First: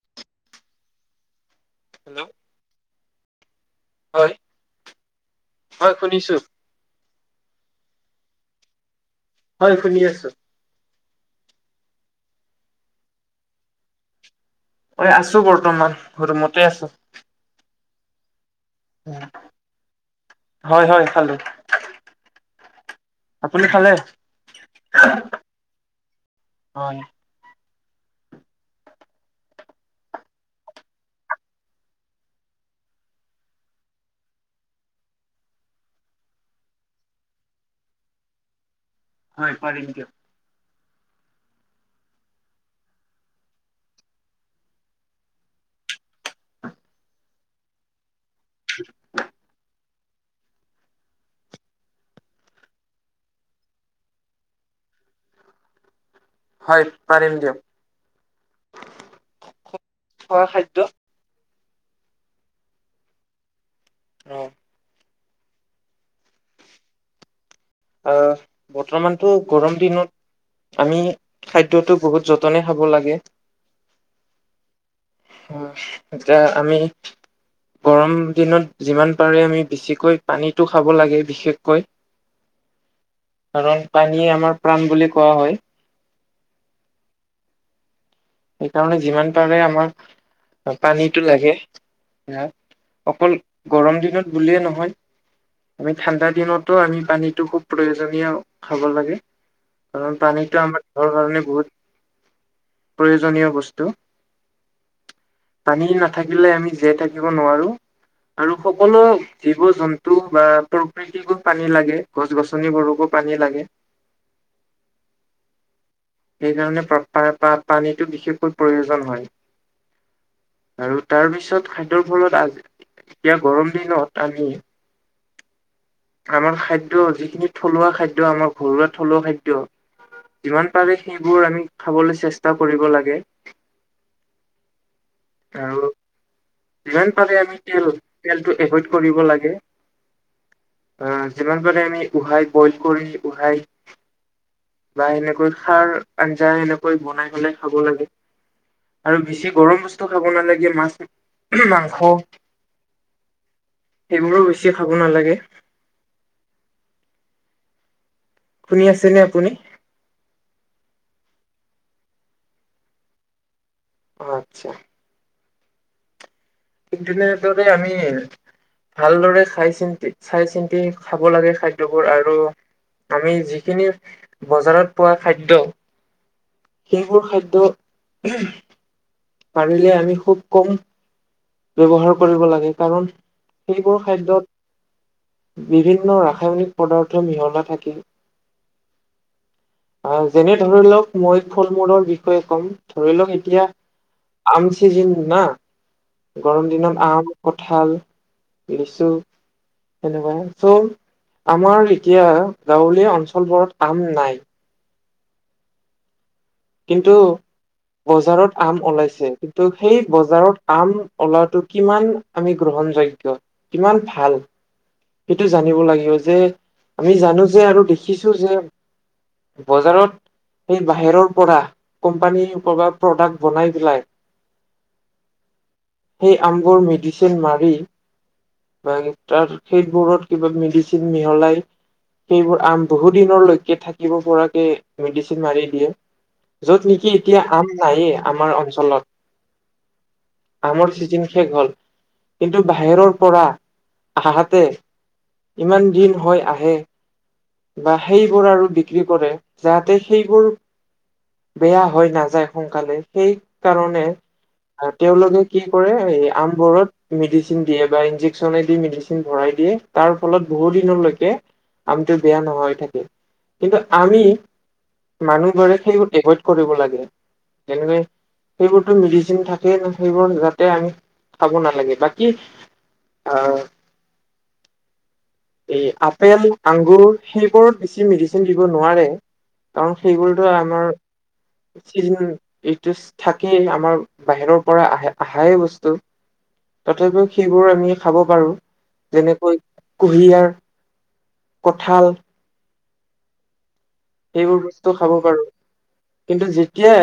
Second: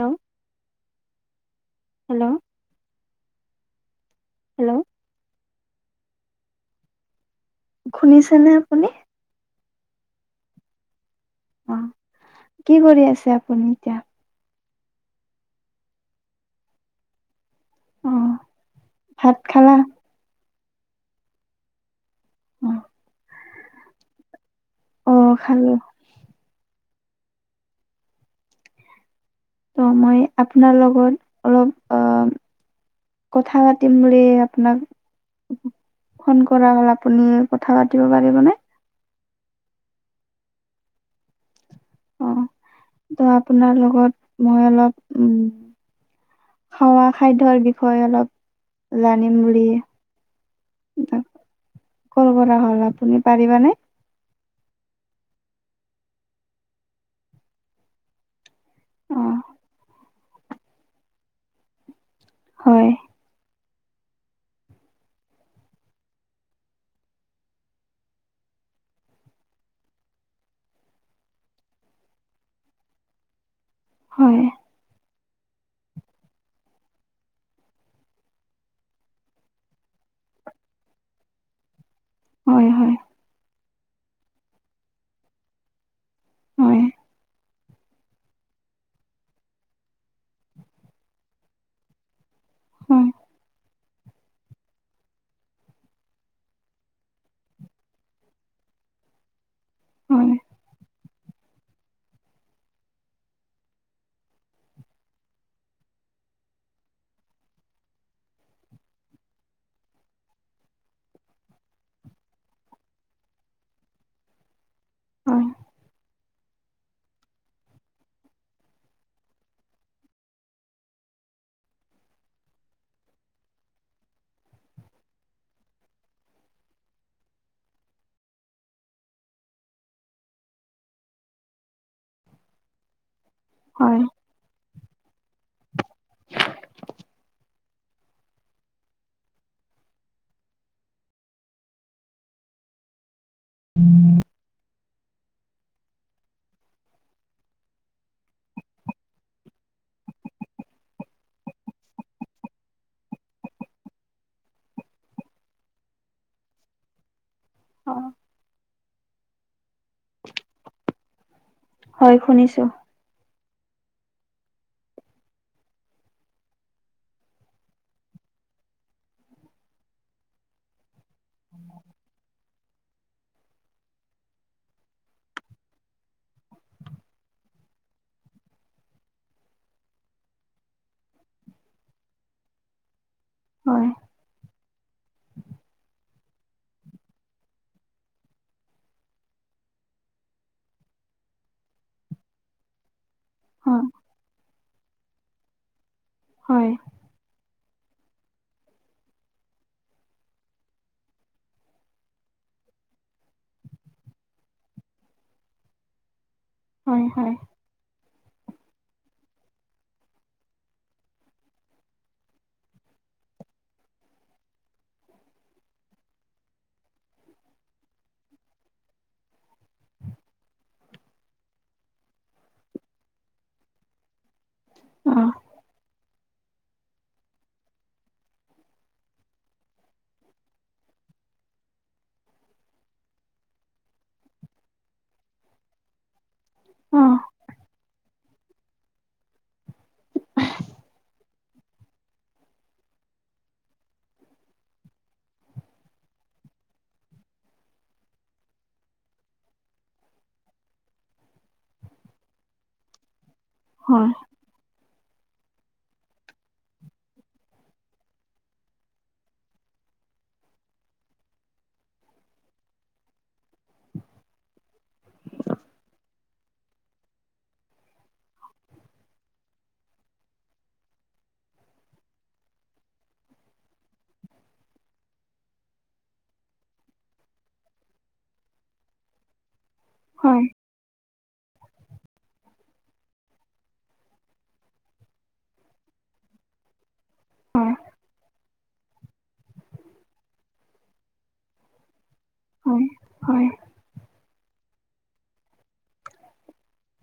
Hello hello হয় hello হয় শুনিছো শুনিছেনে আপুনি হয় শুনি আছো অ কি কৰি আছে আপুনি এতিয়া ঐ আছো বৰ্তমান ৰুমতে আছো অ ভাত খালা হয় হয় খালো অ আপুনি খালে খালো অ ত' মই আপোনাৰ লগত অলপ অ কথা পাতিম বুলি আপোনাক ফোন কৰা হ'ল আপুনি কথা পাতিব পাৰিবনে হয় পাৰিম দিয়ক অ ত আপোনাৰ লগত মই অলপ উম খোৱাা খাদ্যৰ বিষয়ে অলপ জানিম বুলি কল কৰা হ'ল আপুনি পাৰিবনে হয় পাৰিম অ দিয়ক খোৱা খাদ্যৰ হয় অহ অ বৰ্তমানতো গৰম দিনত আমি খাদ্যটো বহুত যতনে খাব লাগে হয় এতিয়া আমি গৰম দিনত যিমান পাৰে আমি বেছিকৈ পানীতো খাব লাগে বিশেষকৈ হয় হয় কাৰণ পানীয়ে আমাৰ প্ৰাণ বুলি কোৱা হয় হয় সেইকাৰণে যিমান পাৰে আমাক পা পানীতো লাগে ইয়াত হয় অকল গৰম দিনত বুলিয়েই নহয়- আমি ঠাণ্ডা দিনতো আমি পানীতো খুব প্ৰয়োজনীয় খাব লাগে। কাৰণ হয় পানীতো আমাৰ দেহৰ কাৰণে বহুত প্ৰয়োজনীয় বস্তু পানী নাথাকিলে আমি জীয়াই থাকিব নোৱাৰো৷ আৰু সকলো জীৱ জন্তু বা প্ৰ খেতিকো পানী লাগে গছ গছনিবোৰকো পানী লাগে৷ হয় সেইকাৰণে প্ৰপাৰ পানীতটো বিশেষকৈ প্ৰয়োজন হয়৷ আৰু তাৰপিছত খাদ্যৰ ফলত আ এতিয়া গৰম দিনত আমি আমাৰ খাদ্য যিখিনি থলুৱা খাদ্য আমাৰ ঘৰুৱা থলুৱা খাদ্য যিমান পাৰি সেইবোৰ আমি খাবলৈ চেষ্টা কৰিব লাগে৷ হয় আৰু যিমান পাৰি আমি তেল-তেল টো এভইড কৰিব লাগে। অ যিমান পাৰি আমি উহাই বইল কৰি উহাই বা এনেকৈ খাৰ আঞ্জা এনেকৈ বনাই পেলাই খাব লাগে। আৰু বেছি গৰম বস্তু খাব নালাগে মাছ মাংস৷ সেইবোৰো বেছি খাব নালাগে। অ শুনি আছেনে আপুনি? হয় শুনিছো। আচ্ছা তেনেদৰে আমি ভালদৰে খাই চিন্তি চাই চিন্তি খাব লাগে খাদ্যবোৰ আৰু আমি যিখিনি বজাৰত পোৱা খাদ্য সেইবোৰ খাদ্য পাৰিলে আমি খুব কম ব্যৱহাৰ কৰিব লাগে কাৰণ হয় সেইবোৰ খাদ্য বিভিন্ন ৰাসায়নিক পদাৰ্থ মিহলা থাকে৷ আ যেনে ধৰি লওক মই ফল-মূলৰ বিষয়ে ক'ম৷ ধৰি লওক এতিয়া হয় আম চিজন না গৰম হয় দিনত আম, কঁঠাল, লিচু তেনেকুৱা চ' আমাৰ এতিয়া গাঁৱলীয়া অঞ্চল বোৰত আম নাই। হয় কিন্তু হয় বজাৰত আম ওলাইছে কিন্তু সেই বজাৰত আম ওলাটো কিমান আমি গ্ৰহণযোগ্য কিমান ভাল৷ সেইটো জানিব লাগিব যে আমি জানো যে আৰু দেখিছো যে বজাৰত সেই বাহিৰৰ পৰা কোম্পানী ক প্ৰডাক্ট বনাই পেলাই অ, সেই আমবোৰ মেডিচিন মাৰি বা তাৰ সেইবোৰত কিবা মেডিচিন মিহলাই- সেইবোৰ আম বহু দিনৰলৈকে থাকিব পৰাকে মেডিচিন মাৰি দিয়ে। যত অ নেকি এতিয়া আম নায়ে আমাৰ অঞ্চলত৷ [unintelligible] আমৰ চিজিন শেষ হল কিন্তু বাহিৰৰ পৰা আহা ইয়াতে ইমান দিন হয় আহে বা সেইবোৰ আৰু বিক্ৰী কৰে যাতে সেইবোৰ বেয়া হৈ নাযায় সোনকালে সেই কাৰণে হয় তেওঁলোকে কি কৰে আমবোৰত মেডিচিন দিয়ে বা ইঞ্জেকচন দি মেডিচিন ভৰাই দিয়ে তাৰ ফলত বহুত দিনলৈকে আমটো বেয়া নহয় থাকে। কিন্তু আমি মানুহবৰে সেইবোৰ এভইড কৰিব লাগে যেনে সেইবোৰতো মেডিচিন থাকেই সেইবোৰ যাতে আমি খাব নালাগে বাকী আ এই আপেল, আংগুৰ সেইবোৰত বেছি মেডিচিন দিব নোৱাৰে৷ কাৰণ হয় সেইবোৰতো আমাৰ [inaudible] চিজন এইটো থাকেই আমাৰ বাহিৰৰ পৰা আহে আহাই বস্তু তথাপিও সেইবোৰ হয় আমি খাব পাৰো৷ যেনেকৈ কুঁহিয়াৰ, কঠাল৷ হয়-হয় সেইবোৰ বস্তু খাব পাৰোঁ। কিন্তু যেতিয়া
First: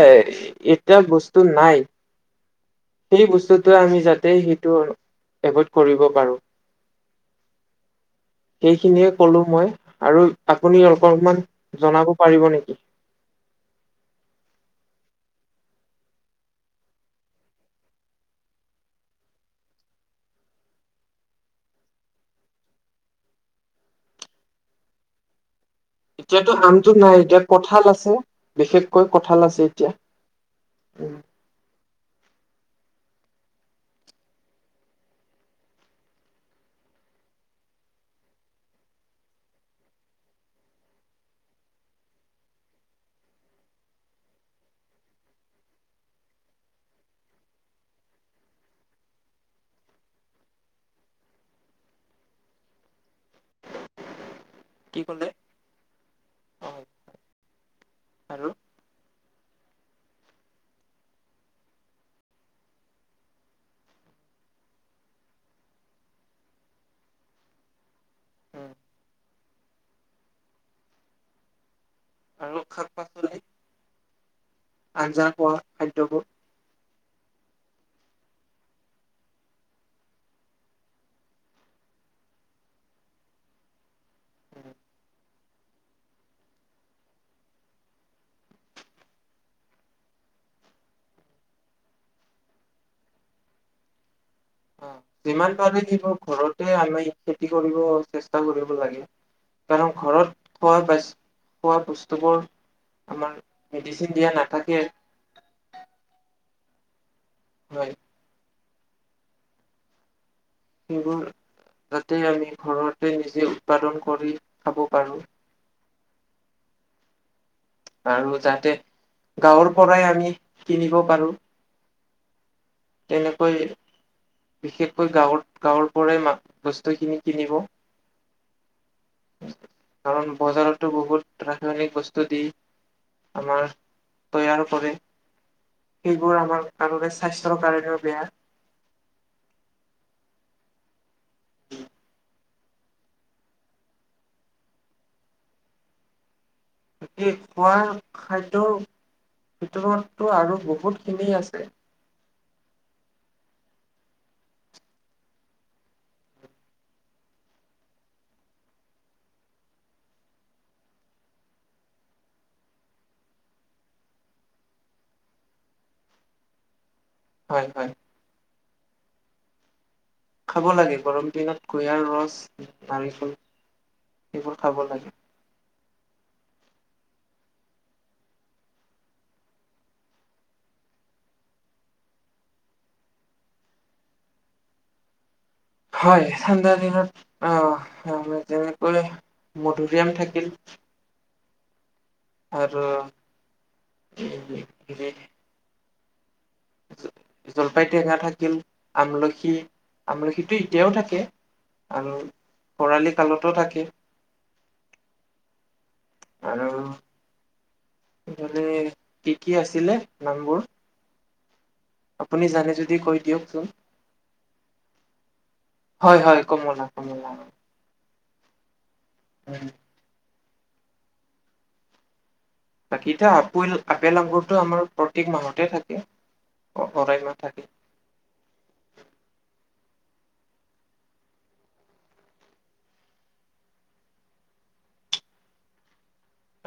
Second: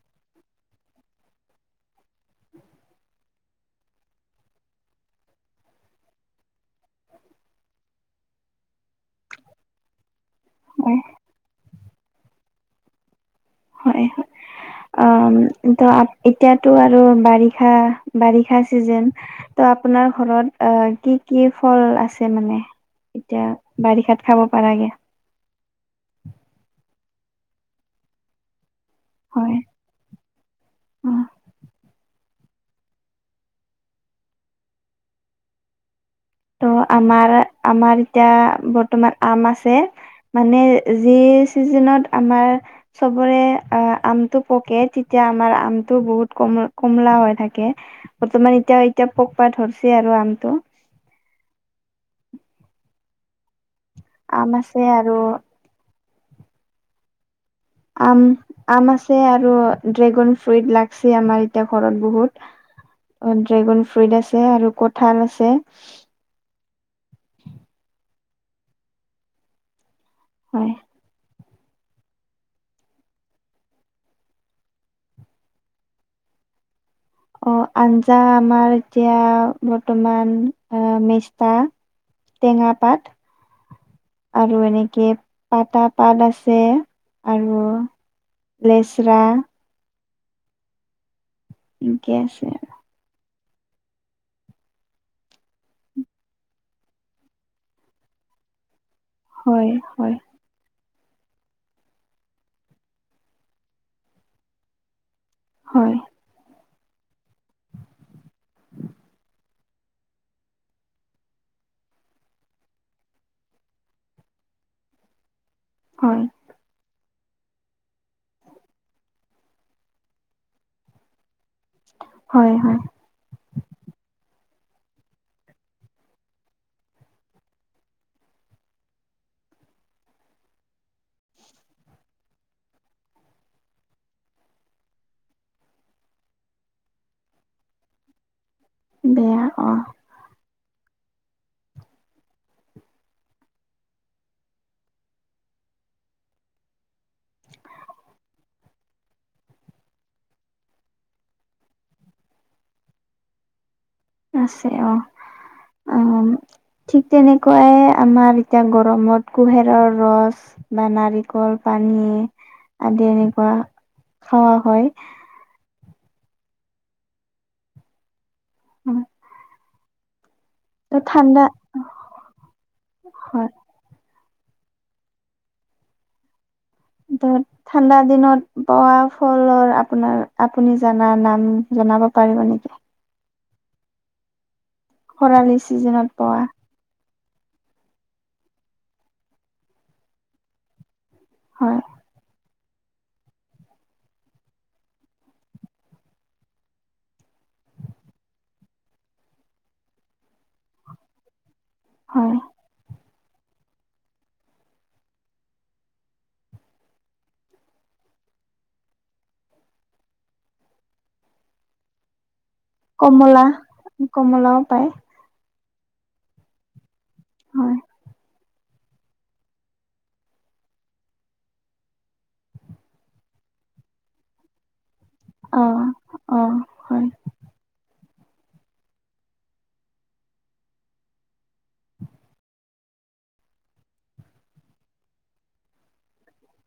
এতা বস্তু নাই সেই বস্তুটো আমি যাতে সেইটো এভইড কৰিব পাৰোঁ। [inaudible] সেইখিনিয়ে কলো মই আৰু আপুনি অকনমান জনাব পাৰিব নেকি? হয়-হয়। অহ, ত'এতিয়াতো আৰু বাৰিষা- বাৰিষা চিজেন ত' আপোনাৰ ঘৰত অ' কি- কি ফল আছে মানে? এতিয়া বাৰিষাত খাব পাৰাকে। এতিয়াতো আমটো নাই এতিয়া কঁঠাল আছে বিশেষকৈ কঁঠাল হয় আছে এতিয়া। অ উম, ত' আমাৰ -আমাৰ এতিয়া বৰ্তমান আম আছে। মানে যি ছিজিনত আমাৰ চবৰে আমটো পকে তেতিয়া আমাৰ আমটো বহুত কম কমলা হৈ থাকে। বৰ্তমান এতিয়া -এতিয়া পকবা ধৰিছে আৰু আমটো। আম আছে কি আৰু ক'লে অ আম আৰু -আম আছে আৰু ড্ৰেগন ফ্ৰুইট লাগছে আমাৰ এতিয়া ঘৰত বহুত। অহ, ড্ৰেগন ফ্ৰুইট আছে আৰু কঠাল আছে। উম। হয়। আৰু শাক- পাঁচ আঞ্জা খোৱা খাদ্যবোৰ অহ, আঞ্জা আমাৰ এতিয়া বৰ্তমান অ' মেষ্টা টেঙা পাত আৰু এনেকে পাটা পাত আছে আৰু লেচৰা, ইনকে আছে। অহ, যিমান পাৰে দিব ঘৰতে আমি খেতি কৰিব চেষ্টা কৰিব লাগে। হয় কাৰণ হয় ঘৰত খোৱা বাচ খোৱা বস্তুবোৰ আমাৰ মেডিচিন দিয়া নাথাকে। হয়। হয়। সেইবোৰ যাতে আমি ঘৰতে নিজে উৎপাদন কৰি খাব পাৰোঁ। হয়। আৰু যাতে গাঁৱৰ পৰাই আমি কিনিব পাৰোঁ। হয় - হয়৷ তেনেকৈ বিশেষকৈ গাঁৱত গাঁৱৰ পৰাই মাক বস্তুখিনি কিনিব। কাৰণ বজাৰতো বহুত ৰাসায়নিক বস্তু দিয়ে। আমাৰ তৈয়াৰ কৰে সেইবোৰ আমাৰ কাৰোৰে স্বাস্থ্য কাৰনেও বেয়া। বেয়া অ বাকী খোৱা খাদ্যৰ ভিতৰতটো আৰু বহুত খিনি আছে৷ আছে অহ', অহ', ঠিক তেনেকৈ আমাৰ এতিয়া গৰমত কুহিয়াৰ ৰচ বা নাৰিকল পানী আদি এনেকুৱা খাৱা হয়। হয়', হয়',। উম। খাব লাগে গৰম দিনত কুঁহিয়াৰৰ ৰচ, নাৰিকল হয় সেইবোৰ খাব লাগে। দৰ ঠাণ্ডা দিনত পোৱা ফলৰ আপোনাৰ আপুনি জানা নাম জনাব পাৰিব নেকি? খৰালি চিজেন। হয় ঠাণ্ডা দিনত আহ যেনেকৈ মধুৰিআম থাকিল। হয়। আৰু জলফাই টেঙা থাকিল, আমলখি আমলখিতো এতিয়াও থাকে। আৰু হয় খৰালি কালতো থাকে। আৰু। মানে কি কি আছিলে নামবোৰ? আপুনি জানে যদি কৈ কমলা দিয়কচোন। কমলাও পায় হয় হয় কমলা কমলা। হয় হয়। বাকী এতিয়া আপুল আপেল আঙুৰতো আমাৰ প্ৰত্যেক অ মাহতে থাকে। অ হয় সদায় নাথাকে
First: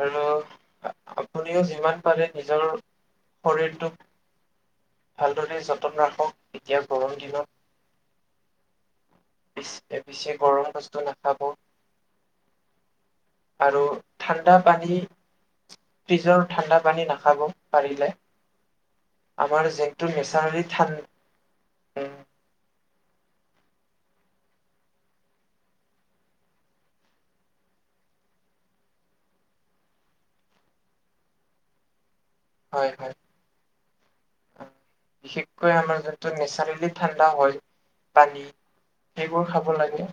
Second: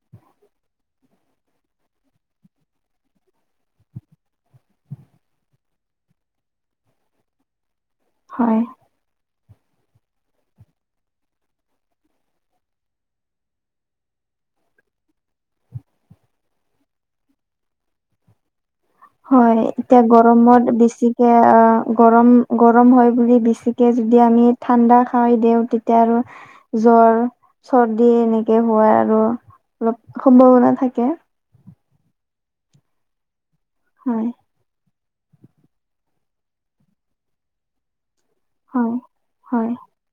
আৰু আপুনিও যিমান পাৰে নিজৰ শৰীৰটোক ভালদৰে যতন ৰাখক এতিয়া গৰম দিনত। হয়। পিছ এ পিছে গৰম বস্তু নাখাব। আৰু ঠাণ্ডা পানী ফ্ৰিজৰ ঠাণ্ডা পানী নাখাব পাৰিলে। হয় আমাৰ এতিয়া যোনটো নেচাৰেলি গৰমত ঠাণ্ডা বেছি কে অ গৰম গৰম হয় বুলি বেছিকে যদি আমি ঠাণ্ডা খাই দিওঁ তেতিয়া আৰু জ্বৰ চৰ্দি এনেকৈ হোৱাৰ আৰু অলপ সম্ভাৱনা থাকে। হয় হয়। হয়। বিশেষকৈ আমাৰ যোনটো নেচাৰেলি ঠাণ্ডা হয় পানী। হয় সেইবোৰ খাব হয় লাগে।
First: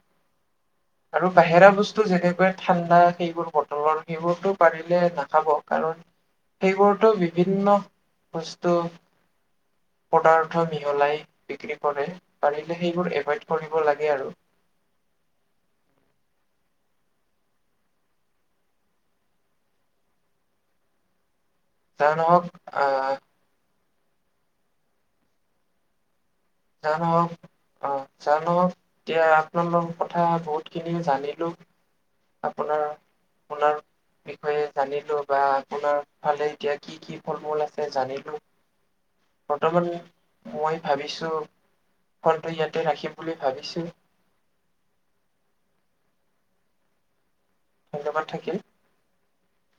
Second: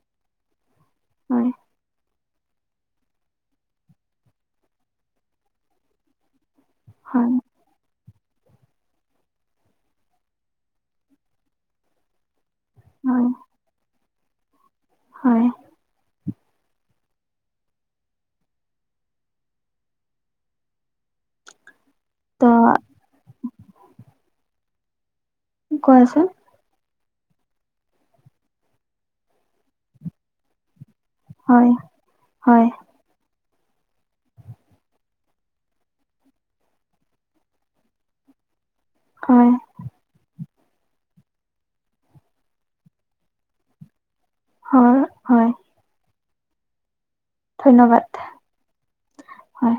আৰু হয় বাহিৰা বস্তু- টো যেনেকে ঠাণ্ডা সেইবোৰ বটলৰ সেইবোৰতো পাৰিলে নাখাব কাৰণ, সেইবোৰতো হয় বিভিন্ন বস্তু পদাৰ্থ মিহলাই বিক্ৰী কৰে, পাৰিলে সেইবোৰ হয় এভাইড কৰিব লাগে আৰু। হয়। যাৰ ত নহয় আ তুমি কোৱাচোন? যা নহক অ যা নহক এতিয়া আপোনাৰ লগত কথা বহুত খিনি জানি হয়। হয় আপোনাৰ আপোনাৰ বিষয়ে জানিলো বা আপোনাৰ ফালে এতিয়া কি কি ফল মূল আছে জানিলোঁ। হয় বৰ্তমান মই ভাবিছোঁ ফনটো ইয়াতে ৰাখিম বুলি ভাবিছোঁ। হয় হয়। ধন্যবাদ হয়।